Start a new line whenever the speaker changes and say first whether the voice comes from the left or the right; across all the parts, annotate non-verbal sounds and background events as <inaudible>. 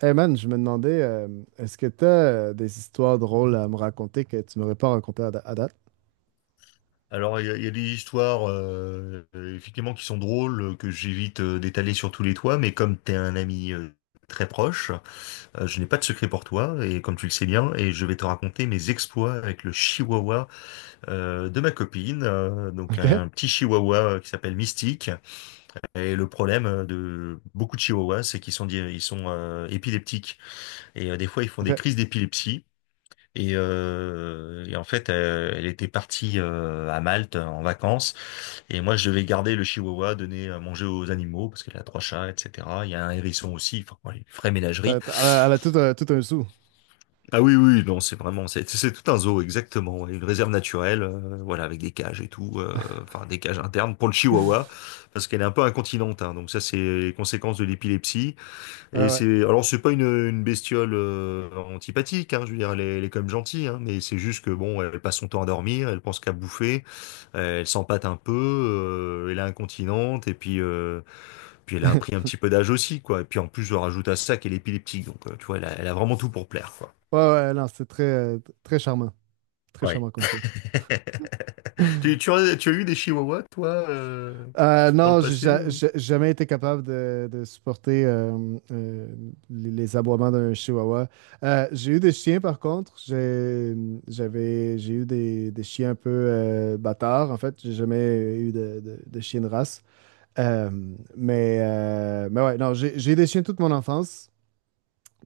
right: Hey man, je me demandais, est-ce que tu as des histoires drôles à me raconter que tu m'aurais pas racontées à date?
left: Alors, il y a des histoires, effectivement, qui sont drôles, que j'évite d'étaler sur tous les toits, mais comme t'es un ami très proche, je n'ai pas de secret pour toi, et comme tu le sais bien, et je vais te raconter mes exploits avec le chihuahua de ma copine,
right: <laughs>
left: donc un
right: OK?
left: un petit chihuahua qui s'appelle Mystique. Et le problème de beaucoup de chihuahuas, c'est qu'ils sont, di- ils sont épileptiques, et des fois, ils font des
right: OK.
left: crises d'épilepsie. Et en fait, elle était partie à Malte en vacances. Et moi, je devais garder le chihuahua, donner à manger aux animaux, parce qu'elle a trois chats, etc. Il y a un hérisson aussi, enfin, ouais, une vraie ménagerie.
right: Elle a tout un sou.
left: Ah oui, oui, non, c'est vraiment, c'est tout un zoo, exactement. Ouais, une réserve naturelle, voilà, avec des cages et tout, enfin, des cages internes pour le chihuahua, parce qu'elle est un peu incontinente, hein, donc ça, c'est les conséquences de l'épilepsie.
right: Ouais,
left: Et
right: ouais.
left: c'est, alors, c'est pas une bestiole antipathique, hein, je veux dire, elle est quand même gentille, hein, mais c'est juste que, bon, elle passe son temps à dormir, elle pense qu'à bouffer, elle s'empâte un peu, elle est incontinente, et puis. Puis elle a pris un
right: <laughs>
left: petit peu d'âge aussi, quoi. Et puis en plus, je rajoute à ça qu'elle est épileptique. Donc, tu vois, elle a vraiment tout pour plaire, quoi.
right: Ouais, ouais, non, c'est très, très charmant. Très
left: Ouais.
right: charmant comme chien.
left: <laughs>
right: <laughs>
left: Tu as eu des chihuahuas, toi, dans le
right: Non, j'ai
left: passé
right: ja-
left: ou.
right: j'ai jamais été capable de supporter les aboiements d'un chihuahua. J'ai eu des chiens, par contre. J'ai eu des chiens un peu bâtards, en fait. J'ai jamais eu de chien de race. Euh, mais ouais, non, j'ai des chiens toute mon enfance,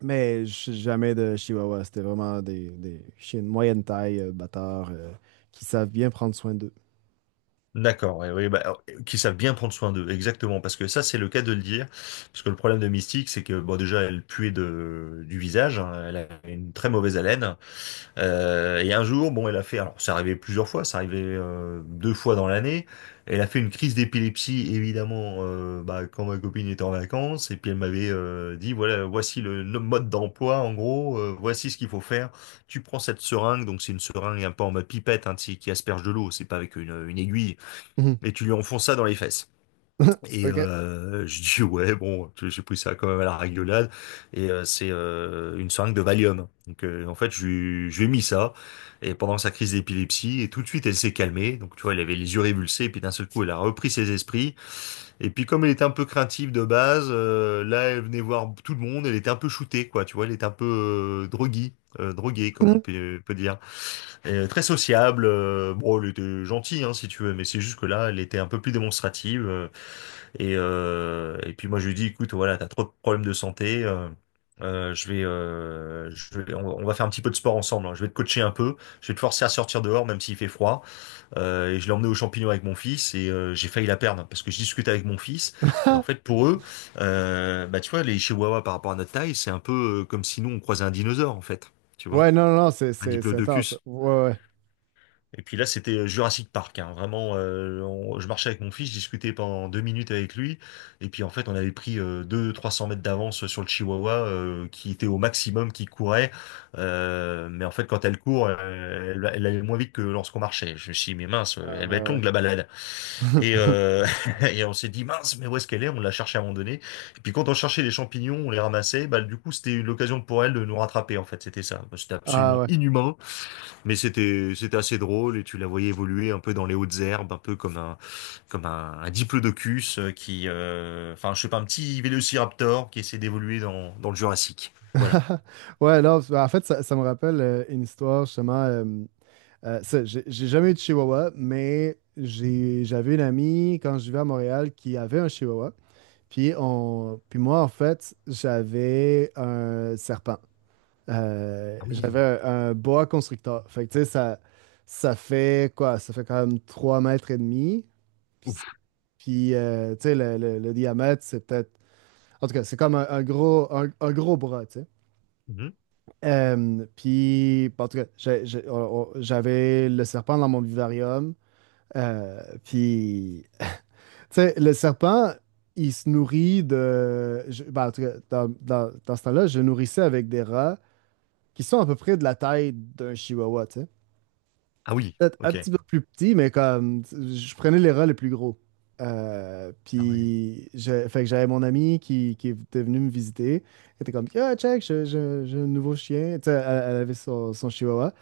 right: mais jamais de chihuahua. C'était vraiment des chiens de moyenne taille, bâtards, qui savent bien prendre soin d'eux.
left: D'accord, oui, oui, bah, alors, qui savent bien prendre soin d'eux, exactement, parce que ça c'est le cas de le dire, parce que le problème de Mystique c'est que bon déjà elle puait du visage, hein, elle a une très mauvaise haleine, et un jour bon elle a fait, alors ça arrivait plusieurs fois, ça arrivait deux fois dans l'année, elle a fait une crise d'épilepsie évidemment bah, quand ma copine était en vacances, et puis elle m'avait dit voilà voici le mode d'emploi en gros, voici ce qu'il faut faire, tu prends cette seringue, donc c'est une seringue un peu en mode pipette hein, tu sais, qui asperge de l'eau, c'est pas avec une aiguille.
right: Mhm.
left: Et tu lui enfonces ça dans les fesses.
right: <laughs>
left: Et
right: OK.
left: euh, je dis <laughs> ouais bon j'ai pris ça quand même à la rigolade et c'est une seringue de Valium, donc en fait je lui ai mis ça et pendant sa crise d'épilepsie et tout de suite elle s'est calmée donc tu vois elle avait les yeux révulsés et puis d'un seul coup elle a repris ses esprits et puis comme elle était un peu craintive de base, là elle venait voir tout le monde, elle était un peu shootée quoi, tu vois, elle était un peu droguée, droguée comme on
right: <laughs>
left: peut dire. Et très sociable, bon, elle était gentille, hein, si tu veux, mais c'est juste que là, elle était un peu plus démonstrative. Et puis moi, je lui dis, écoute, voilà, t'as trop de problèmes de santé. Je vais, on va faire un petit peu de sport ensemble. Hein. Je vais te coacher un peu. Je vais te forcer à sortir dehors, même s'il fait froid. Et je l'ai emmené aux champignons avec mon fils et j'ai failli la perdre parce que je discute avec mon fils. Et en fait, pour eux, bah tu vois, les Chihuahuas par rapport à notre taille, c'est un peu comme si nous on croisait un dinosaure en fait. Tu vois,
right: Ouais, non, non, non, c'est
left: un
right: c'est- c'est intense.
left: diplodocus.
right: Ouais, ouais.
left: Et puis là, c'était Jurassic Park, hein. Vraiment, je marchais avec mon fils, je discutais pendant 2 minutes avec lui, et puis en fait, on avait pris 200, 300 mètres d'avance sur le Chihuahua, qui était au maximum, qui courait, Mais en fait, quand elle court, elle allait moins vite que lorsqu'on marchait. Je me suis dit, mais mince,
right: Ah,
left: elle
right: ouais,
left: va être
right: ouais.
left: longue la balade. Et,
right: <laughs>
left: euh, <laughs> et on s'est dit, mince, mais où est-ce qu'elle est? On l'a cherchée à un moment donné. Et puis quand on cherchait les champignons, on les ramassait, bah, du coup, c'était l'occasion pour elle de nous rattraper, en fait, c'était ça. C'était
right: Ah
left: absolument
right: ouais.
left: inhumain. Mais c'était assez drôle et tu la voyais évoluer un peu dans les hautes herbes, un peu comme un diplodocus qui, enfin je sais pas, un petit vélociraptor qui essaie d'évoluer dans le Jurassique. Voilà.
right: <laughs> Ouais, non, parce en fait, ça me rappelle une histoire, justement. Ça, j'ai jamais eu de chihuahua, mais j'avais une amie quand je vivais à Montréal qui avait un chihuahua. Puis moi, en fait, j'avais un serpent.
left: Ah oui.
right: J'avais un boa constrictor. Fait que, tu sais, ça fait quoi? Ça fait quand même 3 mètres et demi. Puis,
left: Ouf.
right: tu sais, le diamètre, c'est peut-être. En tout cas, c'est comme un gros bras, tu sais.
left: Mhm.
right: Puis, en tout cas, j'avais le serpent dans mon vivarium. Euh, puis, Tu sais, le serpent, il se nourrit de. Ben, en tout cas, dans ce temps-là, je nourrissais avec des rats qui sont à peu près de la taille d'un chihuahua, tu sais.
left: Ah oui,
right: Peut-être un
left: ok.
right: petit peu plus petit, mais comme. Je prenais les rats les plus gros.
left: Ah ouais.
right: Puis, fait que j'avais mon ami qui était venu me visiter. Elle était comme, ah, check, j'ai un nouveau chien. Tu sais, elle avait son chihuahua.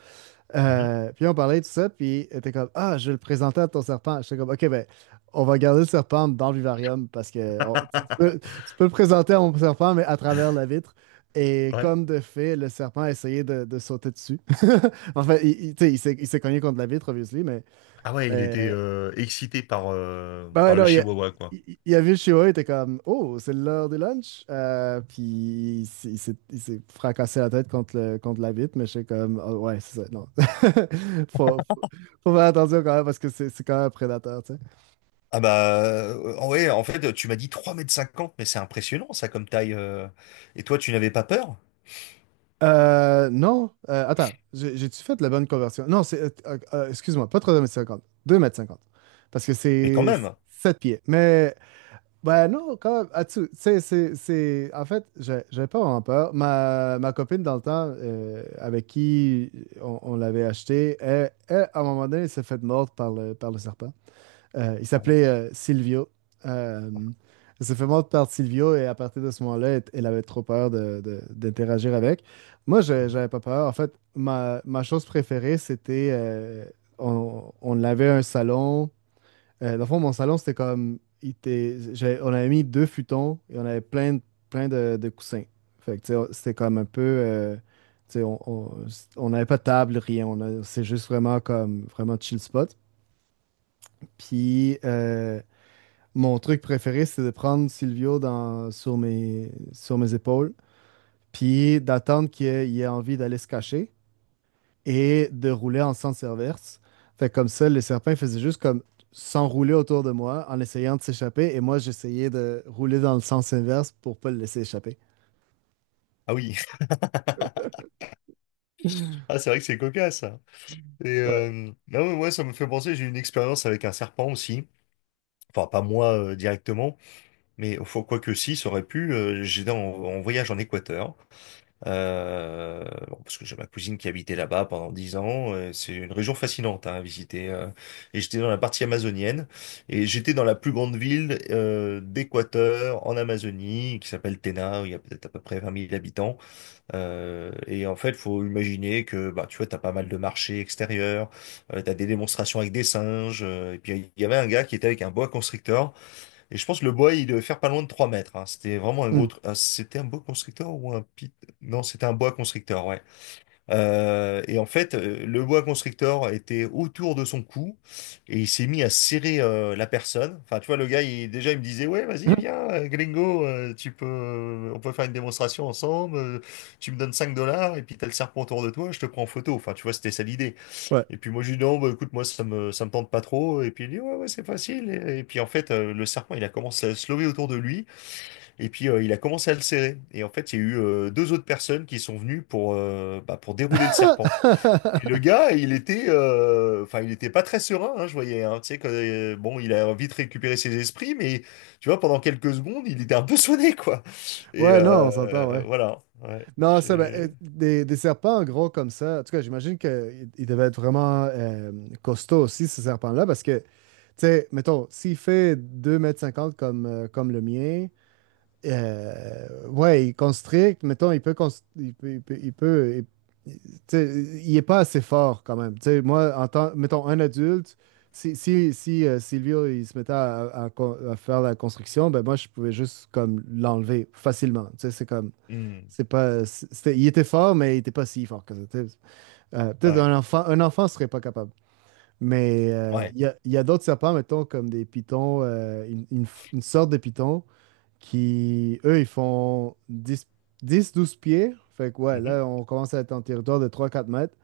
left: Mhm.
right: Puis on parlait de tout ça, puis t'es comme ah, je vais le présenter à ton serpent. J'étais comme ok, ben, on va garder le serpent dans le vivarium parce que tu, tu peux,
left: <laughs>
right: tu peux le présenter à mon serpent, mais à travers la vitre. Et
left: Ouais.
right: comme de fait, le serpent a essayé de sauter dessus. <laughs> Enfin, tu sais, il s'est cogné contre la vitre, obviously,
left: Ah ouais, il était
right: mais,
left: excité par euh,
right: ben ouais,
left: par le
right: non, il a,
left: Chihuahua quoi.
right: il, il a vu Shiro, il était comme oh, c'est l'heure du lunch. Puis il s'est fracassé la tête contre la vitre, mais j'étais comme ah ouais, c'est ça, non. <laughs> faut, faut, faut faire attention quand même parce que c'est quand même un prédateur, tu sais.
left: Ah bah, ouais, en fait, tu m'as dit 3,50 mètres, mais c'est impressionnant ça comme taille. Et toi, tu n'avais pas peur?
right: Non, attends, j'ai-tu fait la bonne conversion? Non, c'est. Excuse-moi, pas 3 mètres cinquante, 2 mètres cinquante. Parce que
left: Mais quand
right: c'est
left: même.
right: 7 pieds. Mais ben non, quand même. Ah, tu sais, en fait, j'avais pas vraiment peur. Ma copine, dans le temps, avec qui on l'avait acheté, à un moment donné, elle s'est fait mordre par par le serpent. Il
left: Ah ouais.
right: s'appelait Silvio. Euh, Elle s'est fait mordre par Silvio et à partir de ce moment-là, elle avait trop peur d'interagir avec. Moi,
left: Mhm.
right: j'avais pas peur. En fait, ma chose préférée, c'était. On avait un salon. Dans le fond, mon salon, c'était comme. On avait mis deux futons et on avait plein de coussins. Fait que, tu sais, c'était comme un peu. Tu sais, on n'avait pas de table, rien. C'est juste vraiment comme. Vraiment chill spot. Puis, mon truc préféré, c'est de prendre Silvio sur mes épaules. Puis, d'attendre qu'il ait envie d'aller se cacher et de rouler en sens inverse. Fait que comme ça, les serpents faisaient juste comme s'enrouler autour de moi en essayant de s'échapper et moi j'essayais de rouler dans le sens inverse pour pas le laisser échapper.
left: Ah oui. Ah, c'est vrai que c'est cocasse, ça. Et
right: Ouais.
left: non, mais ouais, ça me fait penser, j'ai eu une expérience avec un serpent aussi. Enfin, pas moi directement, mais faut, quoi que si, ça aurait pu. J'étais en, en voyage en Équateur, bon, parce que j'ai ma cousine qui habitait là-bas pendant 10 ans. C'est une région fascinante hein, à visiter. Et j'étais dans la partie amazonienne, et j'étais dans la plus grande ville d'Équateur, en Amazonie, qui s'appelle Tena, où il y a peut-être à peu près 20 000 habitants. Et en fait, faut imaginer que bah tu vois, t'as pas mal de marchés extérieurs, t'as des démonstrations avec des singes. Et puis il y avait un gars qui était avec un boa constrictor. Et je pense que le boa il devait faire pas loin de 3 mètres. Hein. C'était vraiment un gros.
right: Hmm.
left: Ah, c'était un boa constrictor ou un pit? Non, c'était un boa constrictor. Ouais. Et en fait, le boa constrictor était autour de son cou et il s'est mis à serrer la personne. Enfin, tu vois, le gars, il, déjà, il me disait, ouais, vas-y,
right: <laughs>
left: viens, gringo, tu peux, on peut faire une démonstration ensemble. Tu me donnes 5 dollars et puis t'as le serpent autour de toi, je te prends en photo. Enfin, tu vois, c'était ça l'idée.
right: Ouais.
left: Et puis moi, je lui dis, non, bah, écoute, moi, ça me tente pas trop. Et puis il dit, ouais, ouais, c'est facile. Et puis en fait, le serpent, il a commencé à se lever autour de lui. Et puis il a commencé à le serrer. Et en fait, il y a eu deux autres personnes qui sont venues pour, bah, pour dérouler le serpent. Et le
right: <laughs>
left: gars, il était, enfin, il était pas très serein, hein, je voyais. Hein. Tu sais, que, bon, il a vite récupéré ses esprits, mais tu vois, pendant quelques secondes, il était un peu sonné, quoi. Et
right: Ouais, non, on s'entend,
left: euh,
right: ouais.
left: voilà. Ouais.
right: Non, ça, ben, des serpents en gros comme ça, en tout cas, j'imagine qu'ils devaient être vraiment costauds aussi, ces serpents-là, parce que, tu sais, mettons, s'il fait 2 mètres cinquante comme le mien, ouais, il constricte, mettons, il peut. Il- tu sais, il est pas assez fort quand même. Tu sais, moi, en tant, mettons, un adulte, si, si, si Silvio, il se mettait à faire la construction, ben moi, je pouvais juste comme l'enlever facilement. Tu sais, c'est comme,
left: Hmm.
right: c'est pas, il était fort, mais il était pas si fort que ça. Tu sais. Peut-être
left: Ouais.
right: un enfant, serait pas capable. Mais
left: Ouais.
right: il y a d'autres serpents, mettons, comme des pitons, une sorte de python qui, eux, ils font 10-12 pieds. Fait que ouais,
left: Mhm.
right: là, on commence à être en territoire de 3-4 mètres.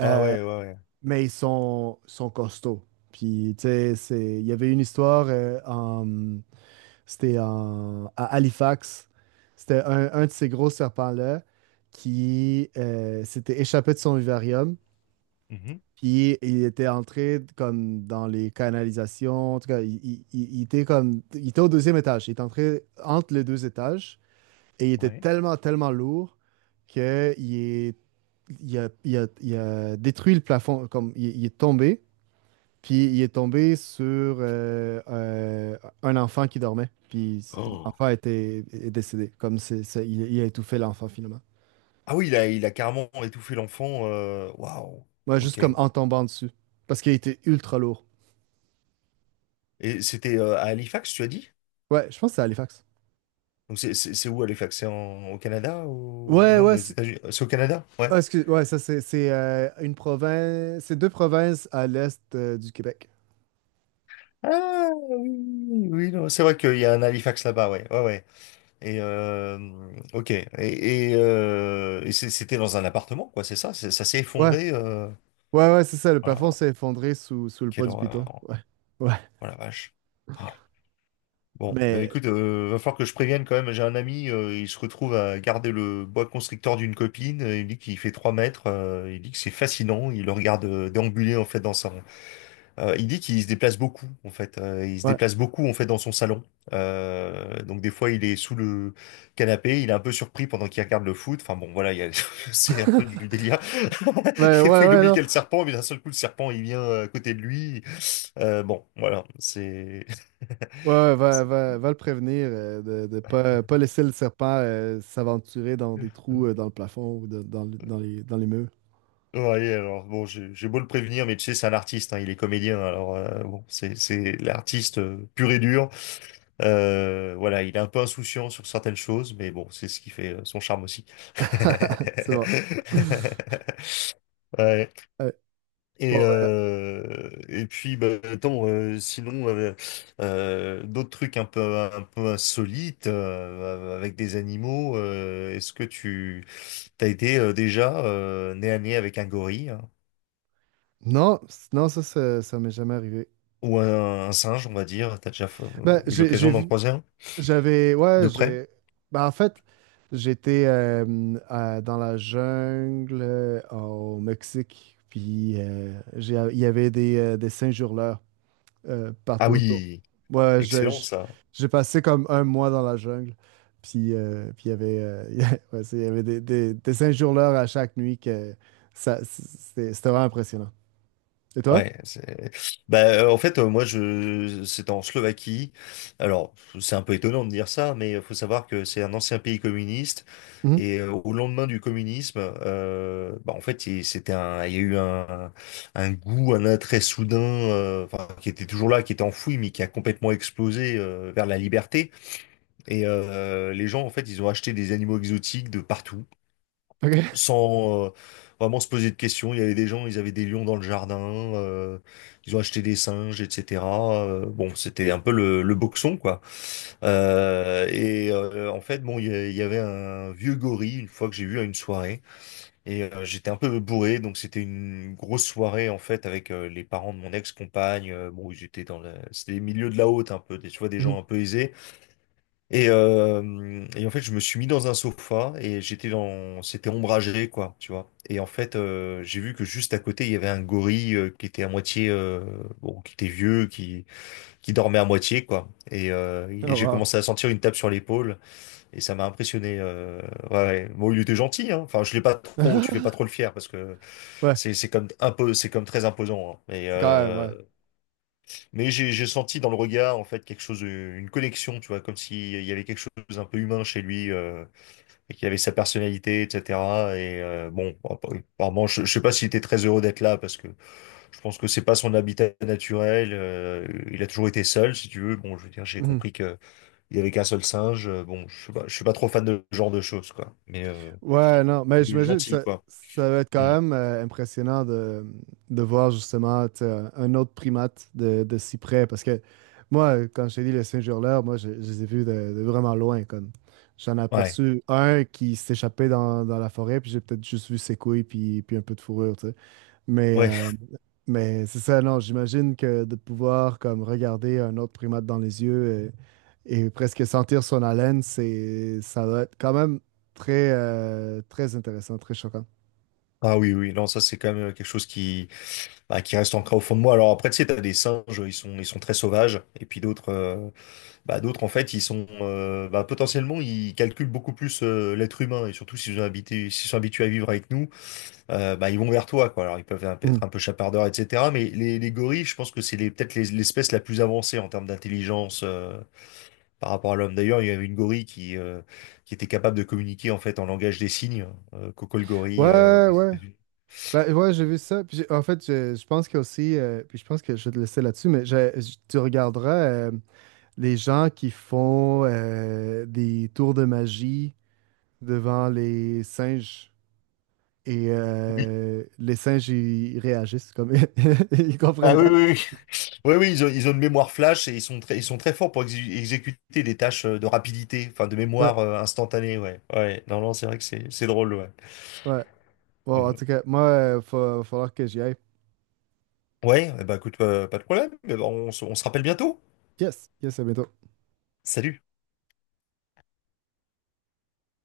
left: Ah
right: Euh,
left: ouais, ouais, ouais.
right: mais ils sont costauds. Puis, tu sais, il y avait une histoire, à Halifax. C'était un de ces gros serpents-là qui s'était échappé de son vivarium.
left: Mhm.
right: Puis, il était entré comme dans les canalisations. En tout cas, il était comme, il était au deuxième étage. Il était entré entre les deux étages. Et il était
left: Ouais.
right: tellement, tellement lourd qu'il est, il a, il a- il a détruit le plafond. Comme, il est tombé, puis il est tombé sur euh, euh, un enfant qui dormait. Puis
left: Oh.
right: l'enfant est décédé. Comme, il a étouffé l'enfant finalement.
left: Ah oui, il a carrément étouffé l'enfant. Waouh.
right: Ouais, juste
left: Ok.
right: comme en tombant dessus. Parce qu'il était ultra lourd.
left: Et c'était à Halifax, tu as dit?
right: Ouais, je pense que c'est Halifax.
left: Donc c'est c'est où Halifax? C'est au Canada ou
right: Ouais,
left: non,
right: ouais.
left: aux États-Unis? C'est au Canada? Ouais.
right: Ah, excuse, ouais, ça c'est, une province. C'est deux provinces à l'est du Québec.
left: Ah oui, oui, oui, oui, non, c'est vrai qu'il y a un Halifax là-bas, ouais, ouais, ouais. Et ok. Et c'était dans un appartement, quoi, c'est ça? Ça s'est
right: Ouais,
left: effondré.
right: ouais, ouais, c'est ça, le plafond
left: Voilà,
right: s'est effondré sous le poids
left: quelle
right: du piton.
left: horreur.
right: Ouais, ouais,
left: Oh la vache. Ah. Bon, euh,
right: mais
left: écoute, euh, va falloir que je prévienne quand même. J'ai un ami, il se retrouve à garder le bois constrictor d'une copine. Il dit qu'il fait 3 mètres. Il dit que c'est fascinant. Il le regarde déambuler en fait dans sa Il dit qu'il se déplace beaucoup en fait. Il se
right: ouais.
left: déplace beaucoup en fait dans son salon. Donc des fois il est sous le canapé, il est un peu surpris pendant qu'il regarde le foot. Enfin bon voilà, <laughs> c'est un peu du
right: <laughs>
left: délire.
right: Ben
left: <laughs> Des
right: ouais,
left: fois il
right: ouais,
left: oublie qu'il
right: non.
left: y a le serpent, mais d'un seul coup le serpent il vient à côté de lui. Bon voilà, c'est.
right: Ouais, ouais, va, va, va le prévenir de, de pas, laisser le serpent s'aventurer dans des trous
left: <laughs>
right: dans le plafond ou dans les murs.
left: Ouais, alors bon, j'ai beau le prévenir, mais tu sais, c'est un artiste, hein, il est comédien, alors bon, c'est l'artiste pur et dur. Voilà, il est un peu insouciant sur certaines choses, mais bon, c'est ce qui fait son charme aussi.
right: <laughs>
left: <laughs>
right: C'est bon.
left: Ouais.
right: Ouais. Bon, ben,
left: Attends, sinon d'autres trucs un peu insolites avec des animaux. Est-ce que tu t'as été déjà nez à nez avec un gorille? Hein?
right: non, non, ça m'est jamais arrivé.
left: Ou un singe, on va dire.
right: Ben,
left: Eu
right: j'ai
left: l'occasion d'en
right: vu.
left: croiser un
right: J'avais, ouais,
left: de près?
right: j'ai. Ben, en fait, j'étais dans la jungle au Mexique, puis il y avait des singes-hurleurs
left: Ah
right: partout autour.
left: oui,
right: Ouais,
left: excellent ça.
right: j'ai passé comme un mois dans la jungle, puis il y avait, <laughs> ouais, il y avait des singes-hurleurs à chaque nuit que ça, c'était vraiment impressionnant. Et toi?
left: Ouais, c'est... Bah, en fait, moi, je... C'est en Slovaquie. Alors, c'est un peu étonnant de dire ça, mais il faut savoir que c'est un ancien pays communiste.
right: Mhm.
left: Et au lendemain du communisme, bah, en fait, c'était un... Il y a eu un goût, un attrait soudain, enfin, qui était toujours là, qui était enfoui, mais qui a complètement explosé vers la liberté. Et les gens, en fait, ils ont acheté des animaux exotiques de partout,
right: OK.
left: sans vraiment se poser de questions. Il y avait des gens, ils avaient des lions dans le jardin, euh, ils ont acheté des singes, etc. Bon, c'était un peu le boxon, quoi. En fait, bon, il y avait un vieux gorille, une fois que j'ai vu à une soirée, et j'étais un peu bourré, donc c'était une grosse soirée, en fait, avec les parents de mon ex-compagne. Bon, ils étaient dans la... C'était les milieux de la haute, un peu, des, tu vois, des
right: Mhm.
left: gens un peu aisés. Et en fait, je me suis mis dans un sofa et j'étais dans, c'était ombragé, quoi, tu vois. Et en fait, j'ai vu que juste à côté, il y avait un gorille qui était à moitié, bon, qui était vieux, qui dormait à moitié, quoi. Et
right: Oh,
left: j'ai
right: wow.
left: commencé à sentir une tape sur l'épaule et ça m'a impressionné. Ouais, ouais. Bon, il était gentil, hein. Enfin, je l'ai pas trop, tu fais pas trop le
right: <laughs>
left: fier parce que
right: Ouais,
left: c'est comme un peu, c'est comme très imposant. Hein. Mais
right: c'est quand même, ouais.
left: j'ai senti dans le regard, en fait, quelque chose, une connexion, tu vois, comme s'il y avait quelque chose un peu humain chez lui, et qu'il avait sa personnalité, etc. Et euh, bon, bah, bah, apparemment, je sais pas s'il était très heureux d'être là, parce que je pense que c'est pas son habitat naturel. Il a toujours été seul, si tu veux. Bon, je veux dire, j'ai
right: Mhm.
left: compris qu'il y avait qu'un seul singe. Bon, je suis pas trop fan de ce genre de choses, quoi. Mais
right: Ouais, non, mais
left: il est
right: j'imagine que
left: gentil,
right: ça,
left: quoi.
right: ça va être
left: Mm.
right: quand même impressionnant de voir justement tu sais, un autre primate de si près. Parce que moi, quand je t'ai dit les Saint-Hurleurs, moi, je les ai vus de vraiment loin. Comme. J'en ai
left: Ouais,
right: aperçu un qui s'échappait dans la forêt, puis j'ai peut-être juste vu ses couilles, puis un peu de fourrure. Tu sais. Mais,
left: ouais.
right: euh, mais c'est ça, non, j'imagine que de pouvoir comme regarder un autre primate dans les yeux et presque sentir son haleine, ça doit être quand même très, très intéressant, très choquant.
left: Ah oui, oui. Non, ça c'est quand même quelque chose qui bah, qui reste ancré au fond de moi. Alors après, tu sais, t'as des singes, ils sont très sauvages, et puis d'autres, d'autres en fait, potentiellement, ils calculent beaucoup plus l'être humain, et surtout s'ils sont habitués à vivre avec nous, bah, ils vont vers toi, quoi. Alors ils peuvent
right: Mm.
left: être un peu chapardeurs, etc. Mais les gorilles, je pense que c'est peut-être l'espèce la plus avancée en termes d'intelligence. Par rapport à l'homme. D'ailleurs, il y avait une gorille qui était capable de communiquer en fait en langage des signes, Coco le gorille
right: Ouais,
left: aux
right: ouais.
left: États-Unis.
right: Ben, ouais, j'ai vu ça. Puis en fait, je pense qu'il y a aussi, puis je pense que je vais te laisser là-dessus, mais tu regarderas euh, les gens qui font des tours de magie devant les singes. Et
left: Oui.
right: les singes, ils réagissent comme <laughs> ils
left: Ah
right: comprennent
left: oui,
right: pas.
left: oui, oui, oui, ils ont une mémoire flash et ils sont très forts pour exécuter des tâches de rapidité, enfin de
right: Ouais,
left: mémoire instantanée, ouais. Ouais, non, non, c'est vrai que c'est drôle, ouais.
right: ouais. Bon, en
left: Mm.
right: tout cas, moi, il va falloir que j'y aille.
left: Ouais, eh ben, écoute, pas de problème. Eh ben, on se rappelle bientôt.
right: Yes, yes, à bientôt.
left: Salut.